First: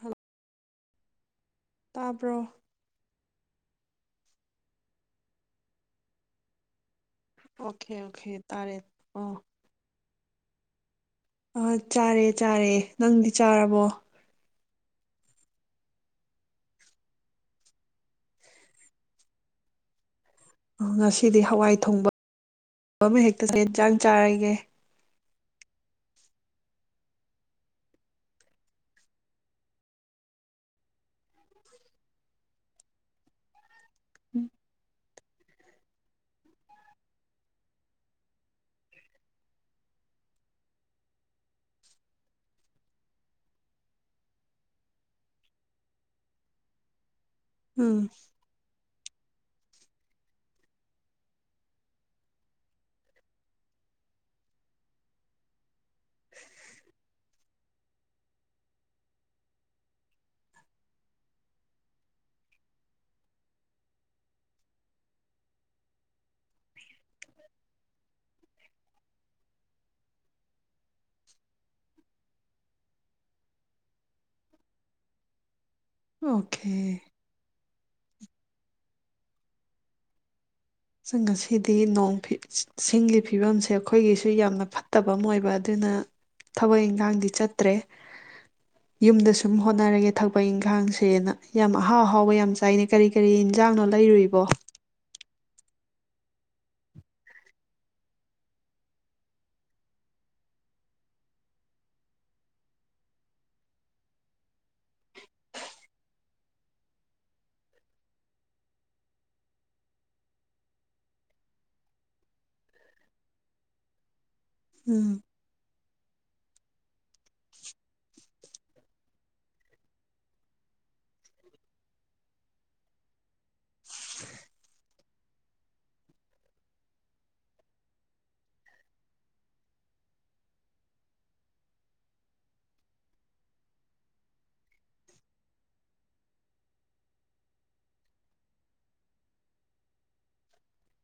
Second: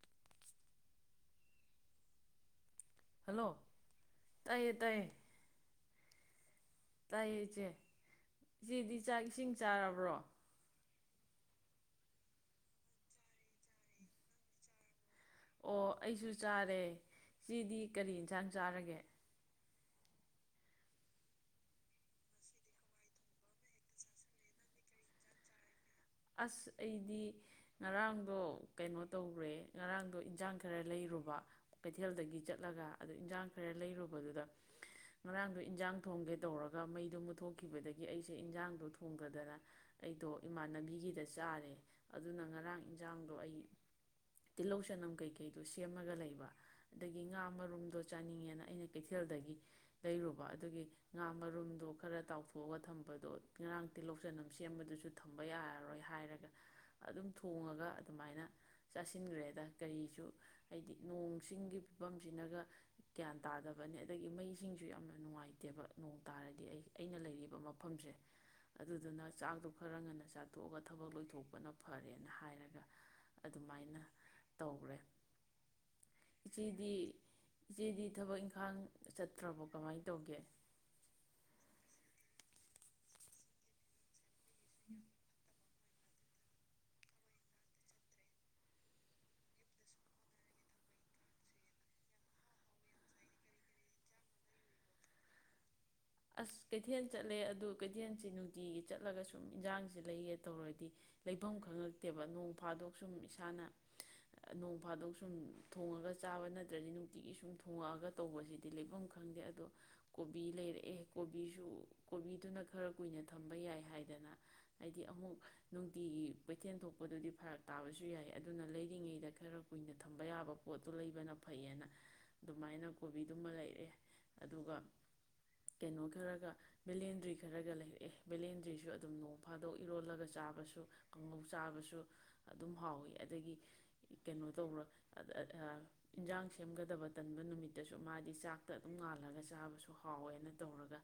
ꯍ ꯇꯥꯕ꯭ꯔꯣ? ꯍꯜꯂꯣ ꯇꯥꯏꯌꯦ ꯇꯥꯏꯌꯦ꯫ ꯇꯥꯏꯌꯦ ꯢꯆꯦ ꯑꯣꯀꯦ ꯑꯣꯀꯦ ꯇꯥꯔꯦ ꯏꯆꯦꯗꯤ ꯆꯥꯛ ꯑꯣ ꯏꯁꯤꯡ ꯆꯥꯔꯕ꯭ꯔꯣ? ꯑ ꯆꯥꯔꯦ ꯆꯥꯔꯦ ꯅꯪꯗꯤ ꯆꯥꯔꯕꯣ? ꯑꯣ ꯑꯩꯁꯨ ꯆꯥꯔꯦ ꯢꯆꯦꯗꯤ ꯀꯔꯤ ꯢꯟꯁꯥꯡ ꯆꯥꯔꯒꯦ? ꯉꯁꯤꯗꯤ ꯍꯋꯥꯏ ꯊꯣꯡꯕ ꯑꯃ ꯍꯦꯛꯇ [unintelligible] ꯌꯦꯟ ꯆꯥꯡ ꯆꯥꯔꯒꯦ? ꯑꯁ ꯑꯩꯗꯤ ꯉꯔꯥꯡꯗꯣ ꯀꯩꯅꯣ ꯇꯧꯔꯦ ꯉꯔꯥꯡꯗꯣ ꯏꯟꯖꯥꯡ ꯈꯔ ꯂꯩꯔꯨꯕ ꯀꯩꯊꯦꯜꯗꯒꯤ ꯆꯠꯂꯒ ꯑꯗꯨ ꯏꯟꯖꯥꯡ ꯈꯔ ꯂꯩꯔꯨꯕꯗꯨꯗ ꯉꯔꯥꯡꯗꯣ ꯏꯟꯖꯥꯡ ꯊꯣꯡꯒꯦ ꯇꯧꯔꯒ ꯃꯩꯗꯣ ꯃꯨꯠꯊꯣꯛꯈꯤꯕꯗꯒꯤ ꯑꯩꯁꯦ ꯏꯟꯖꯥꯡꯗꯣ ꯊꯣꯡꯗꯗꯅ ꯑꯩꯗꯣ ꯏꯃꯥꯟꯅꯕꯤ ꯒꯤꯗ ꯆꯥꯔꯦ ꯑꯗꯨꯅ ꯉꯔꯥꯡ ꯢꯟꯖꯥꯡꯗꯣ ꯑꯩ ꯇꯤꯜꯂꯧ ꯆꯅꯝ ꯀꯩꯀꯩꯗꯣ ꯁꯦꯝꯃꯒ ꯂꯩꯕ ꯑꯗꯩ ꯒꯤ ꯉꯥ ꯎꯝ ꯃꯔꯨꯝꯗꯣ ꯆꯥꯅꯤꯡꯉꯦꯅ ꯑꯩꯅ ꯀꯩꯊꯦꯜꯗꯒꯤ ꯂꯩꯔꯨꯕ ꯑꯗꯨꯒꯤ ꯉꯥ ꯃꯔꯨꯝꯗꯣ ꯈꯔ ꯇꯥꯎꯊꯣꯛꯑꯒ ꯊꯝꯕꯗꯣ ꯉꯔꯥꯡ ꯇꯤꯜꯂꯧ ꯆꯅꯝ ꯁꯦꯝꯕꯗꯨꯁꯨ ꯊꯝꯕ ꯌꯥꯔꯔꯣꯏ꯫ ꯍꯥꯏꯔꯒ ꯑꯗꯨꯝ ꯊꯣꯡꯉꯒ ꯑꯗꯨꯃꯥꯏꯅ ꯆꯥꯁꯤꯟꯒ꯭ꯔꯦꯗ ꯀꯔꯤꯁꯨ ꯍꯥꯏꯗꯤ ꯅꯣꯡꯁꯤꯡꯒꯤꯡꯒꯤ ꯐꯤꯕꯝꯁꯤꯅꯒ ꯒ꯭ꯌꯥꯟ ꯇꯥꯗꯕꯅꯦ ꯑꯗꯒꯤ ꯃꯩ ꯢꯁꯤꯡꯁꯨ ꯌꯥꯝꯅ ꯅꯨꯡꯉꯥꯏꯇꯦꯕ ꯅꯣꯡ ꯇꯥꯔꯗꯤ ꯑꯩ ꯑꯩꯅ ꯂꯩꯔꯤꯕ ꯃꯐꯝꯁꯦ ꯑꯗꯨꯗꯨꯅ ꯆꯥꯛꯇꯣ ꯈꯔ ꯉꯟꯅ ꯆꯥꯊꯣꯛꯑꯒ ꯊꯕꯛ ꯂꯣꯏꯊꯣꯛꯄꯅ ꯐꯔꯦꯅ ꯍꯥꯏꯔꯒ ꯑꯗꯨꯃꯥꯏꯅ ꯇꯧꯔꯦ꯫ ꯑꯣꯀꯦ꯫ ꯏꯆꯦꯗꯤ ꯊꯕꯛ ꯏꯪꯈꯥꯡ ꯆꯠꯇ꯭ꯔꯕꯣ ꯀꯃꯥꯏ ꯇꯧꯒꯦ? [unintelligible] ꯉꯁꯤꯗꯤ ꯅꯣꯡ ꯐꯤꯠ ꯁꯤ ꯁꯤꯡꯒꯤ ꯐꯤꯕꯝꯁꯦ ꯑꯩꯈꯣꯏꯒꯤꯁꯨ ꯌꯥꯝꯅ ꯐꯠꯇꯕ ꯑꯃ ꯑꯣꯏꯕ ꯑꯗꯨꯅ ꯊꯕꯛ ꯏꯟꯈꯥꯡꯗꯤ ꯆꯠꯇ꯭ꯔꯦ ꯌꯨꯝꯗ ꯁꯨꯝ ꯍꯣꯠꯅꯔꯒꯦ ꯊꯕꯛ ꯏꯟꯈꯥꯡꯁꯦꯅ ꯌꯥꯝ ꯑꯍꯥꯎ ꯑꯍꯥꯎꯕ ꯌꯥꯝ ꯆꯥꯏꯅꯩ ꯀꯔꯤ ꯀꯔꯤ ꯏꯟꯖꯥꯡꯅꯣ ꯂꯩꯔꯨꯏꯕꯣ ꯑꯁ ꯀꯩꯊꯦꯜ ꯆꯠꯂꯦ ꯑꯗꯨ ꯀꯩꯊꯦꯜꯁꯤ ꯅꯨꯡꯇꯤꯒꯤ ꯆꯠꯂꯒ ꯁꯨꯝ ꯏꯟꯖꯥꯡꯖꯦ ꯂꯩꯒꯦ ꯇꯧꯔꯗꯤ ꯂꯩꯕꯝ ꯈꯪꯉꯛꯇꯦꯕ ꯅꯣꯡ ꯐꯥꯗꯣꯛ ꯁꯨꯝ ꯏꯁꯥꯅ ꯑ ꯅꯣꯡ ꯐꯥꯗꯣꯛ ꯁꯨꯝ ꯊꯣꯡꯉꯒ ꯆꯥꯕ ꯅꯠꯇ꯭ꯔꯗꯤ ꯅꯨꯡꯇꯤꯒꯤ ꯁꯨꯝ ꯊꯣꯡꯉꯛꯑꯒ ꯇꯧꯕꯖꯤꯗꯤ ꯂꯩꯕꯝ ꯈꯪꯗꯦ ꯑꯗꯣ ꯀꯣꯕꯤ ꯂꯩꯔꯛꯑꯦ꯫ ꯀꯣꯕꯤꯁꯨ ꯀꯣꯕꯤꯗꯨꯅ ꯈꯔ ꯀꯨꯏꯅ ꯊꯝꯕ ꯌꯥꯏ ꯍꯥꯏꯗꯅꯥ꯫ ꯑꯩꯗꯤ ꯎꯝ ꯑꯃꯨꯛ ꯅꯨꯡꯇꯤꯒꯤ ꯀꯩꯊꯦꯜ ꯊꯣꯛꯄꯗꯨꯗꯤ ꯐꯔꯛ ꯇꯥꯕꯁꯨ ꯌꯥꯏ ꯑꯗꯨꯅ ꯂꯩꯔꯤꯉꯩꯗ ꯈꯔ ꯀꯨꯏꯅ ꯊꯝꯕ ꯌꯥꯕ ꯄꯣꯠꯇꯨ ꯂꯩꯕꯅ ꯐꯩꯌꯦꯅ ꯑꯗꯨꯃꯥꯏꯅ ꯀꯣꯕꯤꯗꯨꯃ ꯂꯩꯔꯛꯑꯦ ꯑꯗꯨꯒ ꯀꯩꯅꯣ ꯈꯔꯒ ꯕꯦꯂꯦꯟꯗ꯭ꯔꯤ ꯈꯔꯒ ꯂꯩꯔꯛꯑꯦ ꯕꯦꯂꯦꯟꯗ꯭ꯔꯤꯁꯨ ꯑꯗꯨꯝ ꯅꯣꯡ ꯐꯥꯗꯣꯛ ꯏꯔꯣꯜꯂꯒ ꯆꯥꯕꯁꯨ ꯀꯥꯡꯉꯧ ꯆꯥꯕꯁꯨ ꯑꯗꯨꯝ ꯍꯥꯎꯋꯤ ꯑꯗꯒꯤ ꯀꯩꯅꯣ ꯇꯧꯕ꯭ꯔꯣ [unintelligible] ꯏꯟꯖꯥꯡ ꯁꯦꯝꯒꯗꯕ ꯇꯟꯕ ꯅꯨꯃꯤꯠꯇꯁꯨ ꯃꯥꯗꯤ ꯆꯥꯛꯇ ꯑꯗꯨꯝ ꯉꯥꯜꯂꯒ ꯆꯥꯕꯁꯨ ꯍꯥꯎꯋꯦꯅ꯫ ꯇꯧꯔꯒ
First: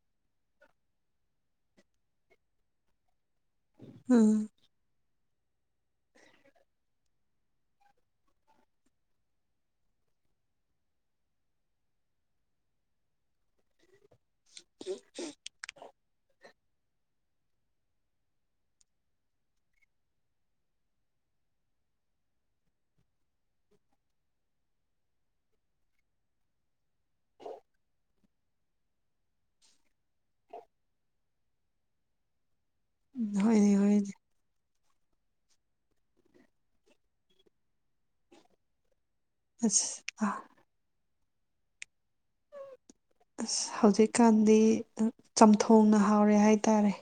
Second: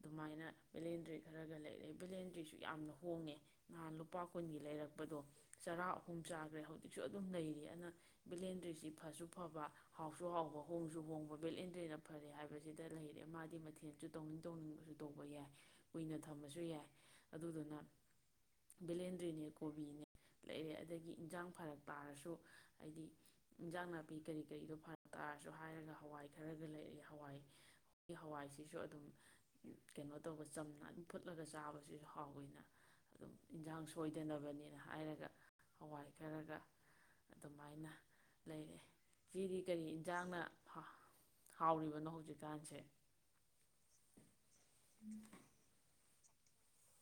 ꯑꯗꯨꯃꯥꯏꯅ ꯚꯦꯂꯦꯟꯗ꯭ꯔꯤ ꯈꯔꯒ ꯂꯩꯔꯦ ꯚꯦꯂꯦꯟꯗ꯭ꯔꯤꯁꯨ ꯌꯥꯝꯅ ꯍꯣꯡꯉꯦ ꯅꯍꯥꯟ ꯂꯨꯄꯥ ꯎꯝ ꯀꯨꯟꯒꯤ ꯂꯩꯔꯛꯄꯗꯣ ꯆꯔꯥ ꯑꯍꯨꯝ ꯆꯥꯈ꯭ꯔꯦ ꯍꯧꯖꯤꯛꯁꯨ ꯑꯗꯨꯝ ꯂꯩꯔꯤ ꯑꯗꯨꯅ ꯕꯦꯂꯦꯟꯗ꯭ꯔꯤꯁꯤ ꯐꯁꯨ ꯐꯕ ꯍꯥꯎꯁꯨ ꯍꯥꯎꯕ ꯍꯣꯡꯁꯨ ꯍꯣꯡꯕ ꯕꯦꯂꯦꯟꯗ꯭ꯔꯔꯤꯅ ꯐꯔꯦ ꯍꯥꯏꯕꯁꯤꯗ ꯂꯩꯔꯦ ꯃꯥꯗꯤ ꯁꯨ ꯇꯧꯅꯤꯡ ꯇꯧꯅꯤꯡꯕꯁꯨ ꯇꯧꯕ ꯌꯥꯏ ꯀꯨꯏꯅ ꯊꯃꯁꯨ ꯌꯥꯏ ꯑꯗꯨꯗꯨꯅ ꯚꯦꯂꯦꯟꯗ꯭ꯔꯤꯅꯦ ꯀꯣꯕꯤꯅꯦ ꯂꯩꯔꯦ ꯑꯗꯒꯤ ꯏꯟꯖꯥꯡ ꯐꯔꯛ ꯇꯥꯔꯁꯨ ꯍꯥꯏꯗꯤ ꯏꯟꯖꯥꯡ ꯅꯥꯄꯤ ꯀꯔꯤ ꯀꯔꯤꯗꯣ ꯐꯔꯛ ꯇꯥꯔꯁꯨ ꯍꯥꯏꯔꯒ ꯍꯋꯥꯏ ꯈꯔꯒ ꯂꯩꯔꯦ ꯍꯋꯥꯏ ꯍꯋꯥꯏ ꯁꯤꯁꯨ ꯑꯗꯨꯝ ꯀꯩꯅꯣ ꯇꯧꯕ ꯆꯝꯅ ꯑꯗꯨꯝ ꯐꯨꯠꯂꯒ ꯆꯥꯕꯁꯤꯁꯨ ꯍꯥꯎꯋꯤꯅ ꯑꯗꯨꯝ ꯍꯣꯏꯅꯦ ꯏꯟꯁꯥꯡ ꯍꯣꯏꯅꯦ ꯁꯣꯏꯗꯅꯕꯅꯤꯅ ꯍꯥꯏꯔꯒ ꯍꯋꯥꯏ ꯈꯔꯒ ꯑꯗꯨꯃꯥꯏꯅ ꯂꯩꯔꯦ ꯆꯤꯗꯤ ꯀꯔꯤ ꯑꯁ ꯌꯦꯟꯁꯥꯡꯅ ꯍꯥꯎꯔꯤꯕꯅꯣ ꯍꯧꯖꯤꯛꯀꯥꯟꯁꯦ ꯑꯁ ꯍꯧꯖꯤꯛꯀꯥꯟꯗꯤ ꯆꯝꯊꯣꯡꯅ ꯍꯥꯎꯔꯦ ꯍꯥꯏꯇꯥꯔꯦ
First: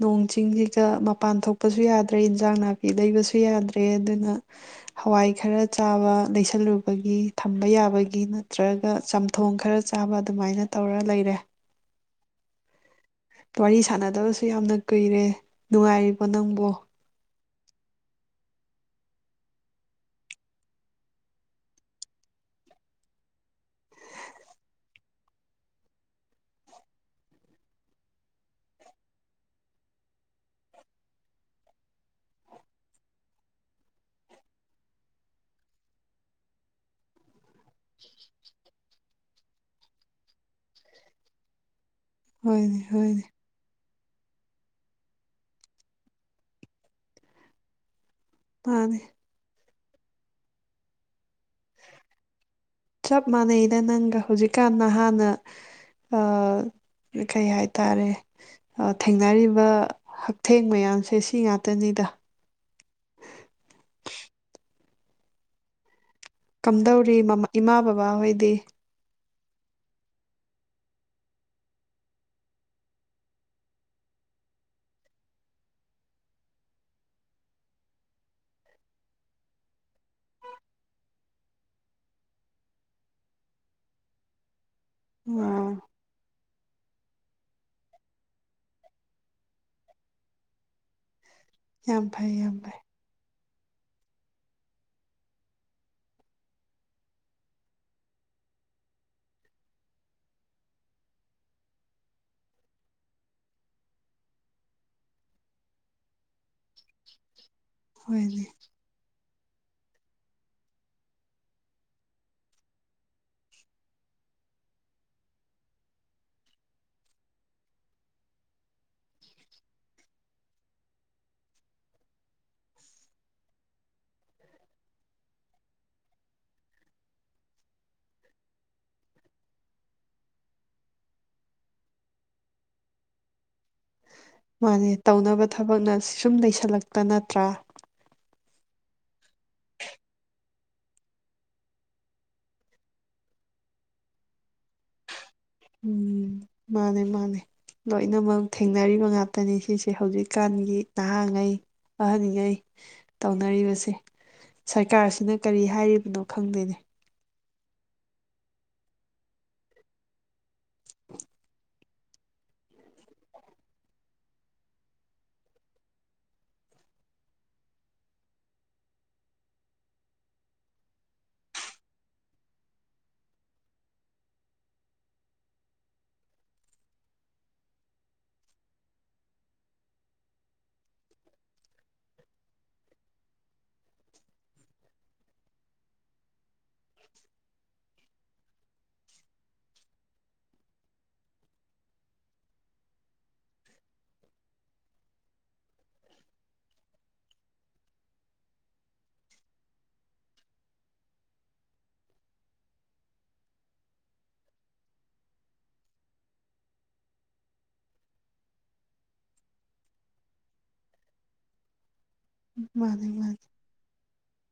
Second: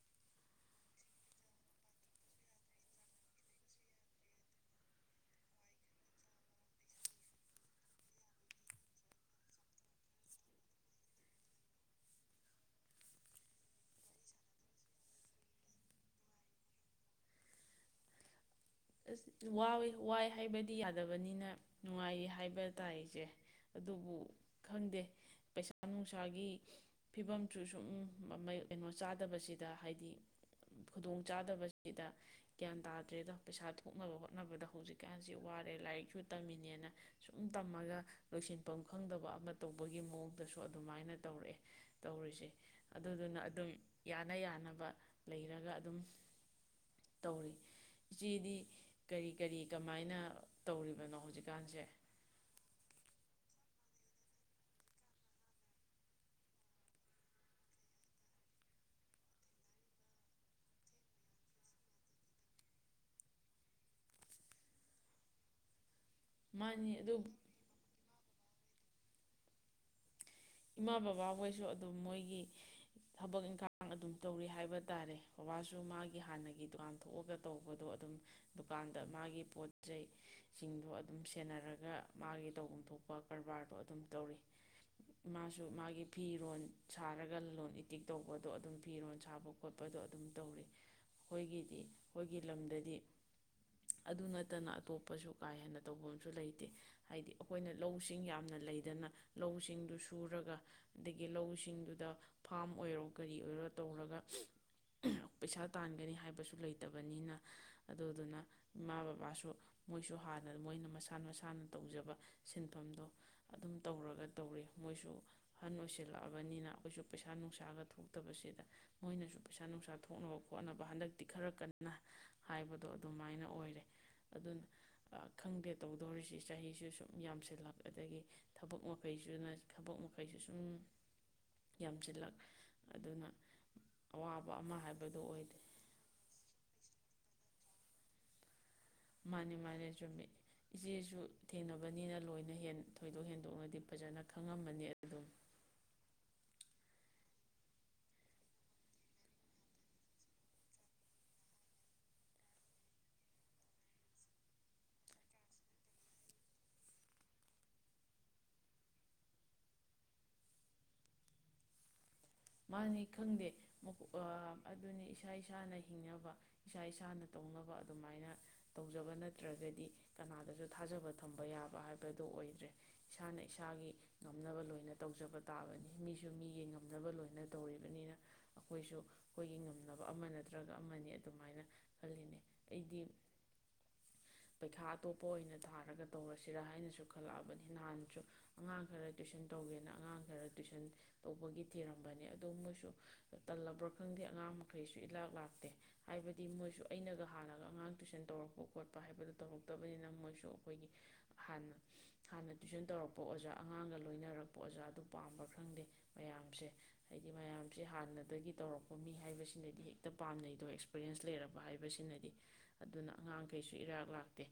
ꯅꯣꯡ ꯆꯤꯡꯁꯤꯒ ꯃꯄꯥꯟ ꯊꯣꯛꯄꯁꯨ ꯌꯥꯗ꯭ꯔꯦ ꯏꯟꯖꯥꯡ ꯅꯥꯄꯤ ꯂꯩꯕꯁꯨ ꯌꯥꯗ꯭ꯔꯦ ꯑꯗꯨꯅ ꯍꯋꯥꯏ ꯈꯔ ꯆꯥꯕ ꯂꯩꯁꯜꯂꯨꯕꯒꯤ ꯊꯝꯕ ꯌꯥꯕꯒꯤ ꯅꯠꯇ꯭ꯔꯒ ꯆꯝꯊꯣꯡ ꯈꯔ ꯆꯥꯕ ꯑꯗꯨꯃꯥꯏꯅ ꯇꯧꯔ ꯂꯩꯔꯦ ꯋꯥꯔꯤ ꯁꯥꯟꯅꯗꯕꯁꯨ ꯌꯥꯝꯅ ꯀꯨꯏꯔꯦ ꯅꯨꯡꯉꯥꯏꯔꯤꯕꯣ ꯅꯪꯕꯨꯣ ꯑꯁ ꯋꯥꯏꯦ ꯋꯥꯏ ꯍꯥꯏꯕꯗꯤ ꯌꯥꯗꯕꯅꯤꯅ ꯅꯨꯡꯉꯥꯏꯌꯦ ꯍꯥꯏꯕ ꯇꯥꯥꯏꯁꯦ ꯑꯗꯨꯕꯨ ꯈꯪꯗꯦ ꯄꯩꯁꯥ ꯅꯨꯡꯁꯥꯒꯤ ꯐꯤꯕꯝꯁꯨ ꯁꯨꯝ ꯀꯩꯅꯣ ꯆꯥꯗꯕꯁꯤꯗ ꯍꯥꯏꯗꯤ ꯈꯨꯗꯣꯡ ꯆꯥꯗꯕꯁꯤꯗ ꯒ꯭ꯌꯥꯟ ꯇꯥꯗ꯭ꯔꯦꯗꯣ ꯄꯩꯁꯥ ꯊꯣꯛꯅꯕ ꯍꯣꯠꯅꯕꯗ ꯍꯧꯖꯤꯛꯀꯥꯟꯁꯤ ꯋꯥꯔꯦ ꯂꯥꯏꯔꯤꯛꯁꯨ ꯇꯝꯃꯤꯅꯦꯅ ꯁꯨꯝ ꯇꯝꯃꯒ ꯂꯣꯏꯁꯤꯟꯐꯝ ꯈꯪꯗꯕ ꯑꯃ ꯇꯧꯕꯒꯤ ꯃꯑꯣꯡꯗꯁꯨ ꯑꯗꯨꯃꯥꯏꯅ ꯇꯧꯔꯛꯑꯦ ꯇꯧꯔꯤꯁꯦ ꯍꯣꯏꯅꯦ ꯍꯣꯏꯅꯦ ꯑꯗꯨꯗꯨꯅ ꯑꯗꯨꯝ ꯌꯥꯅ ꯌꯥꯅꯕ ꯂꯩꯔꯒ ꯑꯗꯨꯝ ꯇꯧꯔꯤ ꯆꯦꯗꯤ ꯃꯥꯅꯦ ꯀꯔꯤ ꯀꯔꯤ ꯀꯃꯥꯏꯅ ꯇꯧꯔꯤꯕꯅꯣ ꯍꯧꯖꯤꯛ ꯆꯞ ꯃꯥꯅꯩ ꯅꯪꯒ ꯍꯧꯖꯤꯛꯀꯥꯟꯗ ꯍꯥꯟꯅ ꯀꯩ ꯍꯥꯏꯇꯥꯔꯦ ꯊꯦꯡꯅꯔꯤꯕ ꯍꯛꯊꯦꯡ ꯃꯌꯥꯝꯁꯦ ꯁꯤ ꯉꯥꯛꯇꯅꯤꯗ ꯃꯥꯅꯤ ꯑꯗꯨ ꯀꯝꯗꯧꯔꯤ ꯃ ꯏꯃꯥ ꯕꯕꯥꯍꯣꯏꯗꯤ [inaudible] ꯏꯃꯥ ꯕꯕꯥꯍꯣꯏꯁꯨ ꯑꯗꯨꯝ ꯃꯣꯏꯒꯤ ꯊꯕꯛ ꯏꯪꯈꯥꯡ ꯑꯗꯨꯝ ꯇꯧꯔꯤ ꯍꯥꯏꯕ ꯇꯥꯔꯦ ꯕꯕꯥꯁꯨ ꯃꯥꯒꯤ ꯍꯥꯟꯅꯒꯤ ꯗꯨꯀꯥꯟ ꯊꯣꯛꯑꯒ ꯇꯧꯕꯗꯣ ꯑꯗꯨꯝ ꯗꯨꯀꯥꯟꯗ ꯃꯥꯒꯤ ꯄꯣꯠꯁꯤꯡꯗꯣ ꯑꯗꯨꯝ ꯁꯦꯟꯅꯔꯒ ꯃꯥꯒꯤ ꯇꯧꯐꯝ ꯊꯣꯛꯄ ꯀꯔꯕꯥꯔꯗꯣ ꯑꯗꯨꯝ ꯇꯧꯔꯤ ꯃꯥꯁꯨ ꯑꯣ ꯃꯥꯒꯤ ꯐꯤꯔꯣꯜ ꯁꯥꯔꯒ ꯂꯣ ꯏꯇꯤꯛ ꯇꯧꯕꯗꯣ ꯑꯗꯨꯝ ꯐꯤꯔꯣꯜ ꯁꯥꯕ ꯈꯣꯠꯄꯗꯣ ꯑꯗꯨꯝ ꯇꯧꯔꯤ ꯑꯩꯈꯣꯏꯒꯤꯗꯤ ꯌꯥꯝ ꯐꯩ ꯑꯩꯈꯣꯏꯒꯤ ꯌꯥꯝ ꯐꯩ ꯂꯝꯗꯗꯤ ꯑꯗꯨ ꯅꯠꯇꯅ ꯑꯇꯣꯞꯄꯁꯨ ꯀꯥ ꯍꯦꯟꯅ ꯇꯧꯐꯝꯁꯨ ꯂꯩꯇꯦ ꯍꯥꯏꯗꯤ ꯑꯩꯈꯣꯏꯅ ꯂꯧꯁꯤꯡ ꯌꯥꯝꯅ ꯂꯩꯗꯅ ꯂꯧꯁꯤꯡꯗꯨꯁꯨ ꯁꯨꯔꯒ ꯑꯗꯒꯤ ꯂꯧꯁꯤꯡꯗꯨꯗ ꯐꯥꯝ ꯑꯣꯏꯔꯣ ꯀꯔꯤ ꯑꯣꯏꯔꯣ ꯇꯧꯔꯒ ꯄꯩꯁꯥ ꯇꯥꯟꯒꯅꯤ ꯍꯥꯏꯕꯁꯨ ꯂꯩꯇꯕꯅꯤꯅ ꯑꯗꯨꯗꯨꯅ ꯍꯣꯏꯅꯦ ꯏꯃꯥ ꯕꯕꯥꯁꯨ ꯃꯣꯏꯁꯨ ꯍꯥꯟꯅ ꯃꯣꯏꯅ ꯃꯁꯥꯅ ꯃꯁꯥꯅ ꯇꯧꯖꯕ ꯁꯤꯟꯐꯝꯗꯣ ꯑꯗꯨꯝ ꯇꯧꯔꯒ ꯇꯧꯔꯤ ꯃꯣꯏꯁꯨ ꯑꯍꯟ ꯑꯣꯏꯁꯤꯜꯂꯛꯑꯕꯅꯤꯅ ꯑꯩꯈꯣꯏꯁꯨ ꯄꯩꯁꯥ ꯅꯨꯡꯁꯥꯒ ꯊꯣꯛꯇꯕꯁꯤꯗ ꯃꯣꯏꯅꯁꯨ ꯄꯩꯁꯥ ꯅꯨꯡꯁꯥ ꯊꯣꯛꯅꯕ ꯈꯣꯠꯅꯕ ꯍꯟꯗꯛꯇꯤ ꯈꯔ ꯀꯟꯅ ꯍꯥꯏꯕꯗꯣ ꯑꯗꯨꯃꯥꯏꯅ ꯑꯣꯏꯔꯦ ꯑꯗꯨꯅ ꯈꯪꯗꯦ ꯇꯧꯗꯣꯔꯤꯁꯤ ꯆꯍꯤꯁꯨ ꯁꯨꯝ ꯌꯥꯝꯁꯤꯜꯂꯛ ꯑꯗꯒꯤ ꯊꯕꯛ ꯃꯈꯩꯁꯤꯅ ꯊꯕꯛ ꯃꯈꯩꯁꯨ ꯁꯨꯝ ꯌꯥꯝꯁꯤꯜꯂꯛ ꯑꯗꯨꯅ ꯑꯋꯥꯕ ꯑꯃ ꯃꯥꯅꯦ ꯍꯥꯏꯕꯗꯨ ꯑꯣꯏꯔꯦ ꯇꯧꯅꯕ ꯊꯕꯛꯅ ꯁꯨꯝ ꯂꯩꯁꯜꯂꯛꯇꯅ ꯇ꯭ꯔꯥ ꯃꯥꯅꯦ ꯃꯥꯅꯦ ꯆꯨꯝꯃꯤ ꯏꯆꯦꯁꯨ ꯊꯦꯡꯅꯕꯅꯤꯅ ꯂꯣꯏꯅ ꯊꯣꯏꯗꯣꯛ ꯍꯦꯟꯗꯣꯛꯅꯗꯤ ꯐꯖꯅ ꯈꯪꯉꯝꯃꯅꯤ ꯑꯗꯨꯝ ꯎꯝ ꯃꯥꯅꯦ ꯃꯥꯅꯦ ꯂꯣꯏꯅꯃꯛ ꯊꯦꯡꯅꯔꯤꯕ ꯉꯥꯛꯇꯅꯤ ꯁꯤꯁꯦ ꯍꯧꯖꯤꯛꯀꯥꯟꯒꯤ ꯅꯍꯥꯉꯩ ꯑꯍꯟꯉꯩ ꯇꯧꯅꯔꯤꯕꯁꯦ ꯁꯔꯀꯥꯔꯁꯤꯅ ꯀꯔꯤ ꯍꯥꯏꯔꯤꯕꯅꯣ ꯈꯪꯗꯦꯅꯦ [inaudible] ꯃꯥꯅꯤ ꯈꯪꯗꯦ ꯑꯗꯨꯅꯤ ꯏꯁꯥ ꯏꯁꯥꯅ ꯍꯤꯡꯅꯕ ꯏꯁꯥ ꯏꯁꯥꯅ ꯇꯧꯅꯕ ꯑꯗꯨꯃꯥꯏꯅ ꯇꯧꯖꯕ ꯅꯠꯇ꯭ꯔꯒꯗꯤ ꯀꯅꯥꯗꯁꯨ ꯊꯥꯖꯕ ꯊꯝꯕ ꯌꯥꯕ ꯍꯥꯏꯕꯗꯨ ꯑꯣꯏꯗ꯭ꯔꯦ ꯏꯁꯥꯅ ꯏꯁꯥꯒꯤ ꯉꯝꯅꯕ ꯂꯣꯏꯅ ꯇꯧꯖꯕ ꯇꯥꯕꯅꯤ ꯃꯤꯁꯨ ꯃꯤꯒꯤ ꯉꯝꯅꯕ ꯂꯣꯏꯅ ꯇꯧꯔꯤꯕꯅꯤꯅ ꯑꯩꯈꯣꯏꯁꯨ ꯑꯩꯈꯣꯏꯒꯤ ꯉꯝꯅꯕ ꯑꯃ ꯅꯠꯇ꯭ꯔꯒ ꯑꯃꯅꯤ ꯑꯗꯨꯃꯥꯏꯅ ꯈꯜꯂꯤꯅꯦ ꯑꯩꯗꯤ ꯄꯩꯈꯥ ꯑꯇꯣꯞꯄ ꯑꯣꯏꯅ ꯊꯥꯔꯒ ꯇꯧꯔꯁꯤꯔꯥ ꯍꯥꯏꯅꯁꯨ ꯈꯜꯂꯛꯑꯕꯅꯤ ꯅꯍꯥꯟꯁꯨ ꯑꯉꯥꯡ ꯈꯔ ꯇꯨꯏꯁꯟ ꯇꯧꯒꯦꯅ ꯑꯉꯥꯡ ꯈꯔ ꯇꯨꯏꯁꯟ ꯇꯧꯕꯒꯤ ꯊꯤꯔ ꯇꯝꯕꯅꯦ ꯑꯗꯨ ꯃꯣꯏꯁꯨ ꯇꯜꯂꯕ꯭ꯔꯥ ꯈꯪꯗꯦ ꯑꯉꯥꯡ ꯃꯈꯩꯁꯨ ꯏꯂꯥꯛ ꯂꯥꯛꯇꯦ ꯍꯥꯏꯕꯗꯤ ꯃꯣꯏꯁꯨ ꯑꯩꯅꯒ ꯍꯥꯟꯅꯒ ꯑꯉꯥꯡ ꯇꯨꯏꯁꯟ ꯇꯧꯔꯛꯄ ꯈꯣꯠꯄ ꯍꯥꯏꯕꯗꯨ ꯇꯧꯔꯛꯇꯕꯅꯤꯅ ꯃꯣꯏꯁꯨ ꯑꯩꯈꯣꯏꯒꯤ ꯍꯥꯟꯅ ꯍꯥꯟꯅ ꯇꯨꯏꯁꯟ ꯇꯧꯔꯛꯄ ꯑꯣꯖꯥ ꯑꯉꯥꯡꯒ ꯂꯣꯏꯅꯔꯛꯄ ꯑꯣꯖꯥꯗꯨ ꯄꯥꯝꯕ꯭ꯔꯥ ꯈꯪꯗꯦ ꯃꯌꯥꯝꯁꯦ ꯍꯥꯏꯗꯤ ꯃꯌꯥꯝꯁꯦ ꯍꯥꯟꯅꯗꯒꯤ ꯇꯧꯔꯛꯄ ꯃꯤ ꯍꯥꯏꯕꯁꯤꯅꯗꯤ ꯍꯦꯛꯇ ꯄꯥꯝꯅꯩꯗꯣ ꯑꯦꯛꯁꯄꯔꯤꯟꯁ ꯂꯩꯔꯕ ꯍꯥꯏꯕꯁꯤꯅꯗꯤ ꯃꯥꯅꯦ ꯑꯗꯨꯅ ꯃꯥꯅꯦ ꯑꯉꯥꯡꯈꯩꯁꯨ ꯏꯔꯥꯛ ꯂꯥꯛ ꯅꯠꯇꯦ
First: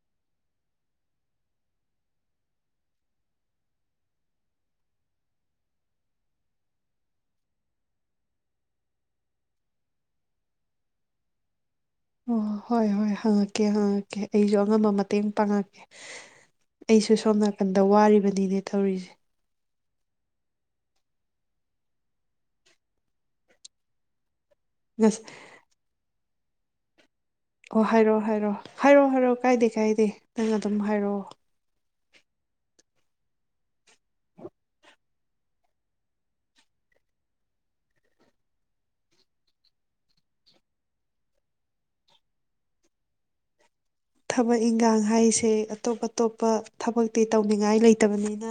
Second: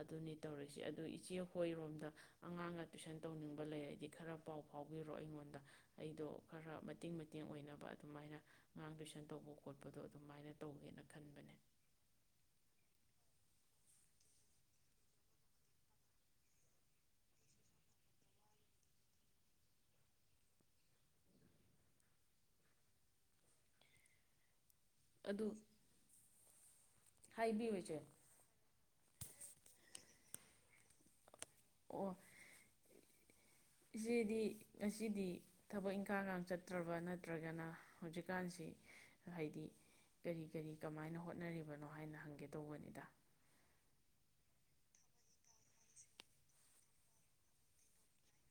ꯑꯗꯨꯅꯤ ꯇꯧꯔꯤꯛꯏꯁꯦ ꯑꯗꯨ ꯏꯆꯦ ꯍꯣꯏꯔꯣꯝꯗ ꯑꯉꯥꯡꯒ ꯇꯨꯏꯁꯟ ꯇꯧꯅꯤꯡꯕ ꯂꯩꯔꯗꯤ ꯈꯔ ꯄꯥꯎ ꯐꯥꯎꯕꯤꯔꯣ ꯑꯩꯉꯣꯟꯗ ꯑꯩꯗꯣ ꯈꯔ ꯃꯇꯦꯡ ꯃꯇꯦꯡ ꯑꯣꯏꯅꯕ ꯑꯗꯨꯃꯥꯏꯅ ꯑꯉꯥꯡ ꯇꯨꯏꯁꯟ ꯇꯧꯕ ꯈꯣꯠꯄꯗꯣ ꯑꯗꯨꯃꯥꯏꯅ ꯇꯧꯒꯦꯅ ꯈꯟꯕꯅꯦ ꯑꯣ ꯍꯣꯏ ꯍꯣꯏ ꯍꯪꯉꯛꯀꯦ ꯍꯪꯉꯛꯀꯦ ꯑꯩꯁꯨ ꯑꯉꯝꯕ ꯃꯇꯦꯡ ꯄꯥꯡꯉꯛꯀꯦ ꯑꯩꯁꯨ ꯁꯣꯝ ꯅꯥꯀꯟꯗ ꯋꯥꯔꯤꯕꯅꯤꯅꯦ ꯇꯧꯔꯤꯁꯦ ꯑꯗꯨ [unintelligible] ꯍꯥꯏꯕꯤꯌꯨ ꯑꯣ ꯏꯆꯦ ꯍꯥꯏꯔꯣꯑꯣ ꯍꯥꯏꯔꯣꯑꯣ ꯍꯥꯏꯔꯛꯑꯣ ꯍꯥꯏꯔꯛꯑꯣ ꯀꯥꯏꯗꯦ ꯀꯥꯏꯗꯦ ꯅꯪ ꯑꯗꯨꯝ ꯍꯥꯏꯔꯛꯑꯣ ꯑꯣ ꯏꯆꯦꯗꯤ ꯉꯁꯤꯗꯤ ꯊꯕꯛ ꯏꯪꯈꯥꯡꯒ ꯆꯠꯇ꯭ꯔꯕ ꯅꯠꯇ꯭ꯔꯒꯅ ꯍꯧꯖꯤꯛꯀꯥꯟꯁꯤ ꯍꯥꯏꯗꯤ ꯀꯔꯤ ꯀꯔꯤ ꯀꯃꯥꯏꯅ ꯍꯣꯠꯅꯔꯤꯕꯅꯣ ꯍꯥꯏꯅ ꯍꯪꯒꯦ ꯇꯧꯕꯅꯤꯗ ꯊꯕꯛ ꯏꯟꯈꯥꯡ ꯍꯥꯏꯁꯦ ꯑꯇꯣꯞ ꯑꯇꯣꯞꯄ ꯊꯕꯛꯇꯤ ꯇꯧꯅꯤꯡꯉꯥꯏ ꯂꯩꯇꯕꯅꯤꯅ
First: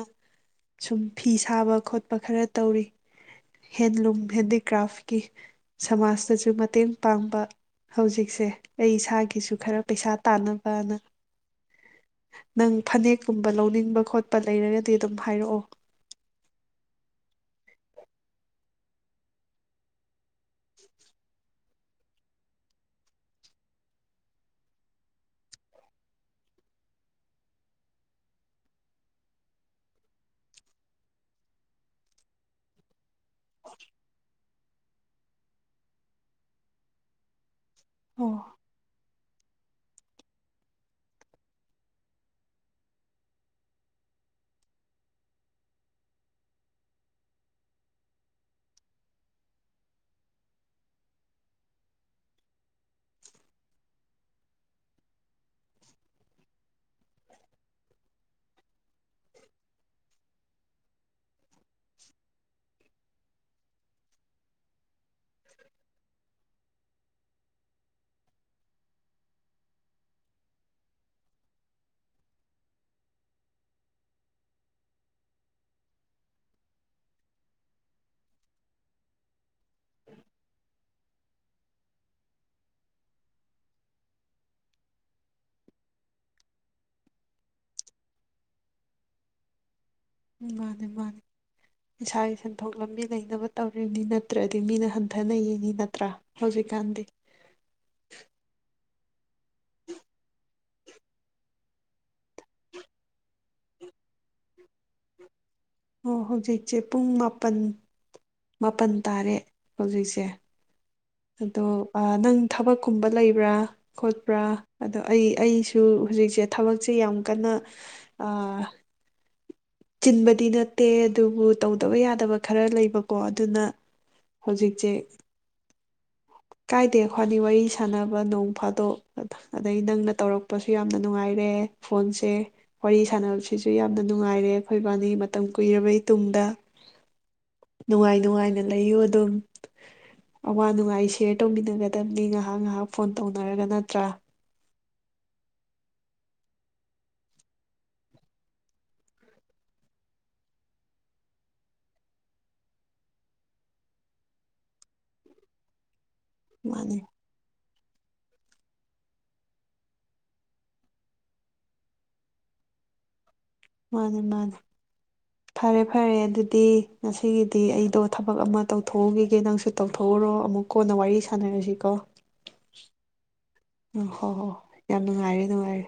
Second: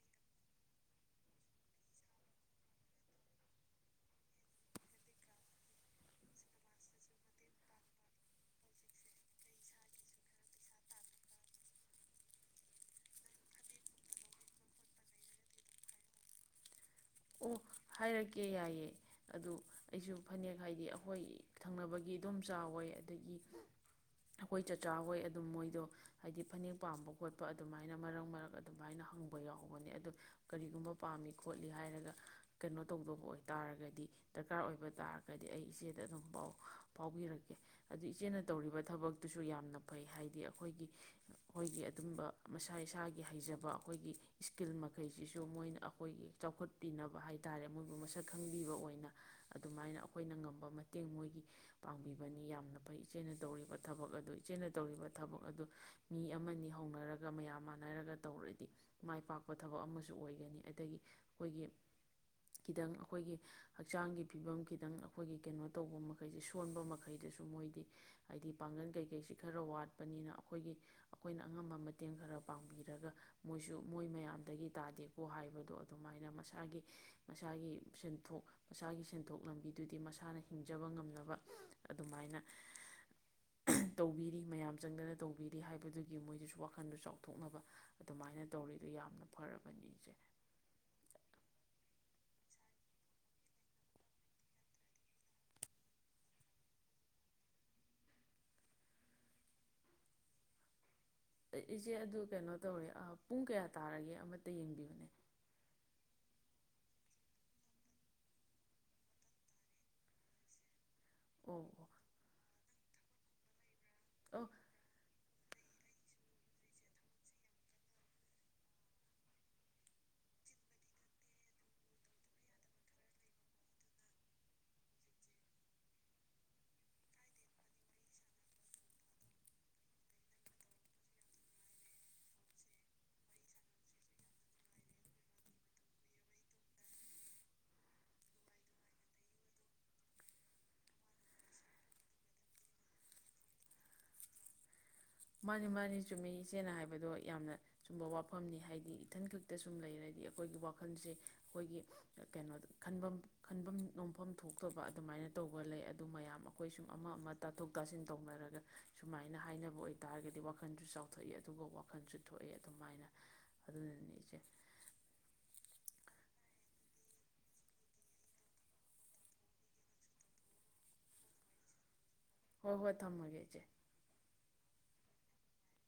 ꯁꯨꯝ ꯐꯤ ꯁꯥꯕ ꯈꯣꯠꯄ ꯈꯔ ꯇꯧꯔꯤ ꯍꯦꯟꯂꯨꯝ ꯍꯦꯟꯗꯤꯀ꯭ꯔꯥꯐꯀꯤ ꯁꯃꯥꯖꯇꯁꯨ ꯃꯇꯦꯡ ꯄꯥꯡꯕ ꯍꯧꯖꯤꯛꯁꯦ ꯑꯩ ꯏꯁꯥꯒꯤꯁꯨ ꯈꯔ ꯄꯩꯁꯥ ꯇꯥꯅꯕꯅ ꯅꯪ ꯐꯅꯦꯛꯀꯨꯝꯕ ꯂꯧꯅꯤꯡꯕ ꯈꯣꯠꯄ ꯂꯩꯔꯒꯗꯤ ꯑꯗꯨꯝ ꯍꯥꯏꯔꯛꯑꯣ ꯑꯣ ꯍꯥꯏꯔꯛꯀꯦ ꯌꯥꯏꯌꯦꯦ ꯑꯗꯨ ꯑꯩꯁꯨ ꯐꯅꯦꯛ ꯍꯥꯏꯗꯤ ꯑꯩꯈꯣꯏ ꯊꯪꯅꯕꯒꯤ ꯑꯗꯨꯝ ꯆꯥꯎꯋꯦ ꯑꯗꯒꯤ ꯑꯩꯈꯣꯏ ꯆꯆꯥ ꯍꯣꯏ ꯑꯗꯨꯝ ꯃꯣꯏꯗꯣ ꯍꯥꯏꯗꯤ ꯐꯅꯦꯛ ꯄꯥꯝꯕ ꯈꯣꯠꯄ ꯑꯗꯨꯃꯥꯏꯅ ꯃꯔꯛ ꯃꯔꯛ ꯑꯗꯨꯃꯥꯏꯅ ꯍꯪꯕ ꯌꯥꯎꯕꯅꯦ ꯑꯗꯨ ꯀꯔꯤꯒꯨꯝꯕ ꯄꯥꯝꯃꯤ ꯈꯣꯠꯂꯤ ꯍꯥꯏꯔꯒ ꯀꯩꯅꯣ ꯇꯧꯗꯣ ꯑꯣꯏꯇꯥꯔꯒꯗꯤ ꯗꯔꯀꯥꯔ ꯑꯣꯏꯕ ꯇꯥꯔꯒꯗꯤ ꯑꯩ ꯏꯆꯦꯗ ꯑꯗꯨꯝ ꯄꯥꯎ ꯐꯥꯎꯕꯤꯔꯛꯀꯦ ꯑꯣꯀꯦ ꯑꯗꯨ ꯑꯣ ꯏꯆꯦꯅ ꯇꯧꯔꯤꯕ ꯊꯕꯛ ꯑꯗꯨꯨꯁꯨ ꯌꯥꯝꯅ ꯐꯩ ꯍꯥꯏꯗꯤ ꯑꯩꯈꯣꯏꯒꯤ ꯑꯩꯈꯣꯏꯒꯤ ꯑꯗꯨꯝꯕ ꯃꯁꯥ ꯏꯁꯥꯒꯤ ꯍꯩꯖꯕ ꯑꯩꯈꯣꯏꯒꯤ ꯏꯁꯀꯤꯜ ꯃꯈꯩꯁꯤꯁꯨ ꯃꯣꯏꯅ ꯑꯩꯈꯣꯏꯒꯤ ꯆꯥꯎꯈꯠ ꯇꯤꯟꯅꯕ ꯍꯥꯏ ꯇꯇꯥꯔꯦ ꯃꯣꯏꯕꯨ ꯃꯁꯛ ꯈꯪꯕꯤꯕ ꯑꯣꯏꯅ ꯑꯗꯨꯃꯥꯏꯅ ꯑꯩꯈꯣꯏꯅ ꯉꯝꯕ ꯃꯇꯦꯡ ꯃꯣꯏꯒꯤ ꯄꯥꯡꯕꯤꯕꯅꯤ ꯌꯥꯝꯅ ꯐꯩ ꯏꯆꯦꯅ ꯇꯧꯔꯤꯕ ꯊꯕꯛ ꯑꯗꯨ ꯏꯆꯦꯅ ꯇꯧꯔꯤꯕ ꯊꯕꯛ ꯑꯗꯨ ꯃꯤ ꯑꯃꯅꯤ ꯍꯧꯅꯔꯒ ꯃꯌꯥꯝ ꯃꯥꯟꯅꯔꯒ ꯇꯧꯔꯗꯤ ꯃꯥꯏ ꯄꯥꯛꯄ ꯊꯕꯛ ꯑꯃꯁꯨ ꯑꯣꯏꯒꯅꯤ ꯑꯗꯒꯤ ꯈꯤꯇꯪ ꯑꯩꯈꯣꯏꯒꯤ ꯍꯛꯆꯥꯡꯒꯤ ꯐꯤꯕꯝ ꯈꯤꯇꯪ ꯑꯩꯈꯣꯏꯒꯤ ꯀꯩꯅꯣ ꯇꯧꯕ ꯃꯈꯩꯁꯦ ꯁꯣꯟꯕ ꯃꯈꯩꯗꯁꯨ ꯃꯣꯏꯗꯤ ꯍꯥꯏꯗꯤ ꯄꯥꯡꯒꯜ ꯀꯩꯀꯩꯁꯤ ꯈꯔ ꯋꯥꯠꯄꯅꯤꯅ ꯑꯩꯈꯣꯏꯒꯤ ꯑꯩꯈꯣꯏꯅ ꯑꯉꯝꯕ ꯃꯇꯦꯡ ꯈꯔ ꯄꯥꯡꯕꯤꯔꯒ ꯃꯣꯏꯁꯨ ꯃꯣꯏ ꯃꯌꯥꯝꯗꯒꯤ ꯇꯥꯗꯦꯀꯣ ꯍꯥꯏꯕꯗꯣ ꯑꯗꯨꯝ ꯑꯗꯨꯃꯥꯏꯅ ꯃꯁꯥꯒꯤ ꯃꯁꯥꯒꯤ ꯁꯦꯟꯊꯣꯛ ꯃꯁꯥꯒꯤ ꯁꯦꯟꯊꯣꯛ ꯂꯝꯕꯤꯗꯨꯗꯤ ꯃꯁꯥꯅ ꯍꯤꯡꯖꯕ ꯉꯝꯅꯕ ꯑꯗꯨꯃꯥꯏꯅ ꯇꯧꯕꯤꯔꯤ ꯃꯌꯥꯝ ꯆꯪꯗꯅ ꯇꯧꯕꯤꯔꯤ ꯍꯥꯏꯕꯗꯨꯒꯤ ꯃꯣꯏꯗꯨꯁꯨ ꯋꯥꯈꯟꯗ ꯆꯥꯎꯊꯣꯛꯅꯕ ꯑꯗꯨꯃꯥꯏꯅ ꯇꯧꯔꯤꯗꯨ ꯌꯥꯝꯅ ꯐꯔꯕꯅꯤ ꯎ ꯃꯥꯅꯦ ꯃꯥꯅꯤ ꯏꯁꯥꯒꯤ ꯁꯦꯟꯊꯣꯛ ꯂꯝꯕꯤ ꯂꯩꯅꯕ ꯇꯧꯔꯤꯕꯅꯤ ꯅꯠꯇ꯭ꯔꯗꯤ ꯃꯤꯅ ꯍꯟꯊꯅ ꯌꯦꯡꯉꯤ ꯅꯠꯇ꯭ꯔꯥ ꯍꯧꯖꯤꯛꯀꯥꯟꯗꯤ ꯏꯆꯦ ꯑꯗꯨ ꯀꯩꯅꯣ ꯇꯧꯋꯦ ꯄꯨꯡ ꯀꯌꯥ ꯇꯥꯔꯒꯦ ꯑꯃꯠꯇ ꯌꯦꯡꯕꯤꯕꯅꯦ ꯑꯣ ꯍꯧꯖꯤꯛꯁꯦ ꯄꯨꯡ ꯃꯥꯄꯜ ꯃꯥꯄꯜ ꯇꯥꯔꯦ ꯍꯧꯖꯤꯛꯁꯦ ꯑꯗꯣ ꯑꯣ ꯑꯣ ꯅꯪ ꯊꯕꯛ ꯀꯨꯝꯕ ꯂꯩꯕ꯭ꯔꯥ ꯈꯣꯠꯄ꯭ꯔꯥ ꯑꯣ ꯑꯗꯣ ꯑꯩ ꯑꯩꯁꯨ ꯍꯧꯖꯤꯛꯁꯦ ꯊꯕꯛꯁꯦ ꯌꯥꯝ ꯀꯟꯅ ꯆꯤꯟꯕꯗꯤ ꯅꯠꯇꯦ ꯑꯗꯨꯕꯨ ꯇꯧꯗꯕ ꯌꯥꯗꯕ ꯈꯔ ꯂꯩꯕꯀꯣ ꯑꯗꯨꯅ ꯍꯧꯖꯤꯛꯁꯦ ꯀꯥꯏꯗꯦ ꯈ꯭ꯅꯤ ꯋꯥꯔꯤ ꯁꯥꯟꯅꯕ ꯅꯣꯡ ꯐꯥꯗꯣꯛ ꯑꯗꯩ ꯅꯪꯅ ꯇꯧꯔꯛꯄꯁꯨ ꯌꯥꯝꯅ ꯅꯨꯡꯉꯥꯏꯔꯦ ꯐꯣꯟꯁꯦ ꯋꯥꯔꯤ ꯁꯥꯟꯅꯕꯁꯤꯁꯨ ꯌꯥꯝꯅ ꯅꯨꯡꯉꯥꯏꯔꯦ ꯑꯩꯈꯣꯏ ꯏꯕꯥꯅꯤ ꯃꯇꯝ ꯀꯨꯏꯔꯕꯩ ꯇꯨꯡꯗ ꯅꯨꯡꯉꯥꯏ ꯅꯨꯡꯉꯥꯏꯅ ꯂꯩꯌꯨ ꯑꯗꯨꯝ ꯑꯋꯥ ꯅꯨꯡꯉꯥꯏꯁꯦ ꯁꯤꯌꯔ ꯇꯧꯃꯤꯟꯅꯒꯗꯕꯅꯤ ꯉꯥꯏꯍꯥꯛ ꯉꯥꯏꯍꯥꯛ ꯐꯣꯟ ꯇꯧꯅꯔꯒ ꯅꯠꯇ꯭ꯔꯥ ꯃꯥꯅꯤ ꯃꯥꯅꯤ ꯆꯨꯝꯃꯤ ꯏꯆꯦꯅ ꯍꯥꯏꯕꯗꯣ ꯌꯥꯝꯅ ꯆꯨꯝꯕ ꯋꯥꯐꯝꯅꯤ ꯍꯥꯏꯗꯤ ꯏꯊꯟ ꯈꯛꯇ ꯁꯨꯝ ꯂꯩꯔꯗꯤ ꯑꯩꯈꯣꯏꯒꯤ ꯋꯥꯈꯜꯁꯦ ꯑꯩꯈꯣꯏꯒꯤ ꯀꯩꯅꯣꯗ ꯈꯟꯐꯝ ꯈꯟꯐꯝ ꯅꯣꯝꯐꯝ ꯊꯣꯛꯇꯕ ꯑꯗꯨꯃꯥꯏꯅ ꯇꯧꯕ ꯂꯩ ꯑꯗꯨ ꯃꯌꯥꯝ ꯑꯩꯈꯣꯏ ꯁꯨꯝ ꯃꯥꯅꯤ ꯑꯃ ꯇꯥꯊꯣꯛ ꯇꯥꯁꯤꯟ ꯇꯧꯅꯔꯒ ꯁꯨꯃꯥꯏꯅ ꯍꯥꯏꯅꯕ ꯑꯣꯏ ꯇꯥꯔꯒꯗꯤ ꯋꯥꯈꯜꯁꯨ ꯆꯥꯎꯊꯣꯛꯏ ꯑꯗꯨꯒ ꯋꯥꯈꯜꯁꯨ ꯊꯣꯛꯑꯦ ꯑꯗꯨꯃꯥꯏꯅ ꯑꯗꯨꯅꯅꯤ ꯃꯥꯅꯤ ꯏꯆꯦ ꯃꯥꯅꯤ ꯐꯔꯦ ꯐꯔꯦ ꯑꯗꯨꯗꯤ ꯗ ꯉꯁꯤꯒꯤꯗꯤ ꯑꯩꯗꯣ ꯊꯕꯛ ꯑꯃ ꯇꯧꯊꯣꯛꯎꯈꯤꯒꯦ ꯅꯪꯁꯨ ꯇꯧꯊꯣꯛꯎꯔꯣ ꯑꯃꯨꯛ ꯀꯣꯟꯅ ꯋꯥꯔꯤ ꯁꯥꯟꯅꯔꯁꯤꯀꯣ ꯍꯣꯏ ꯍꯣꯏ ꯊꯝꯃꯒꯦ ꯏꯆꯦ ꯎ ꯍꯣ ꯍꯣ ꯌꯥꯝ ꯅꯨꯡꯉꯥꯏꯔꯦ ꯅꯨꯡꯉꯥꯏꯔꯦ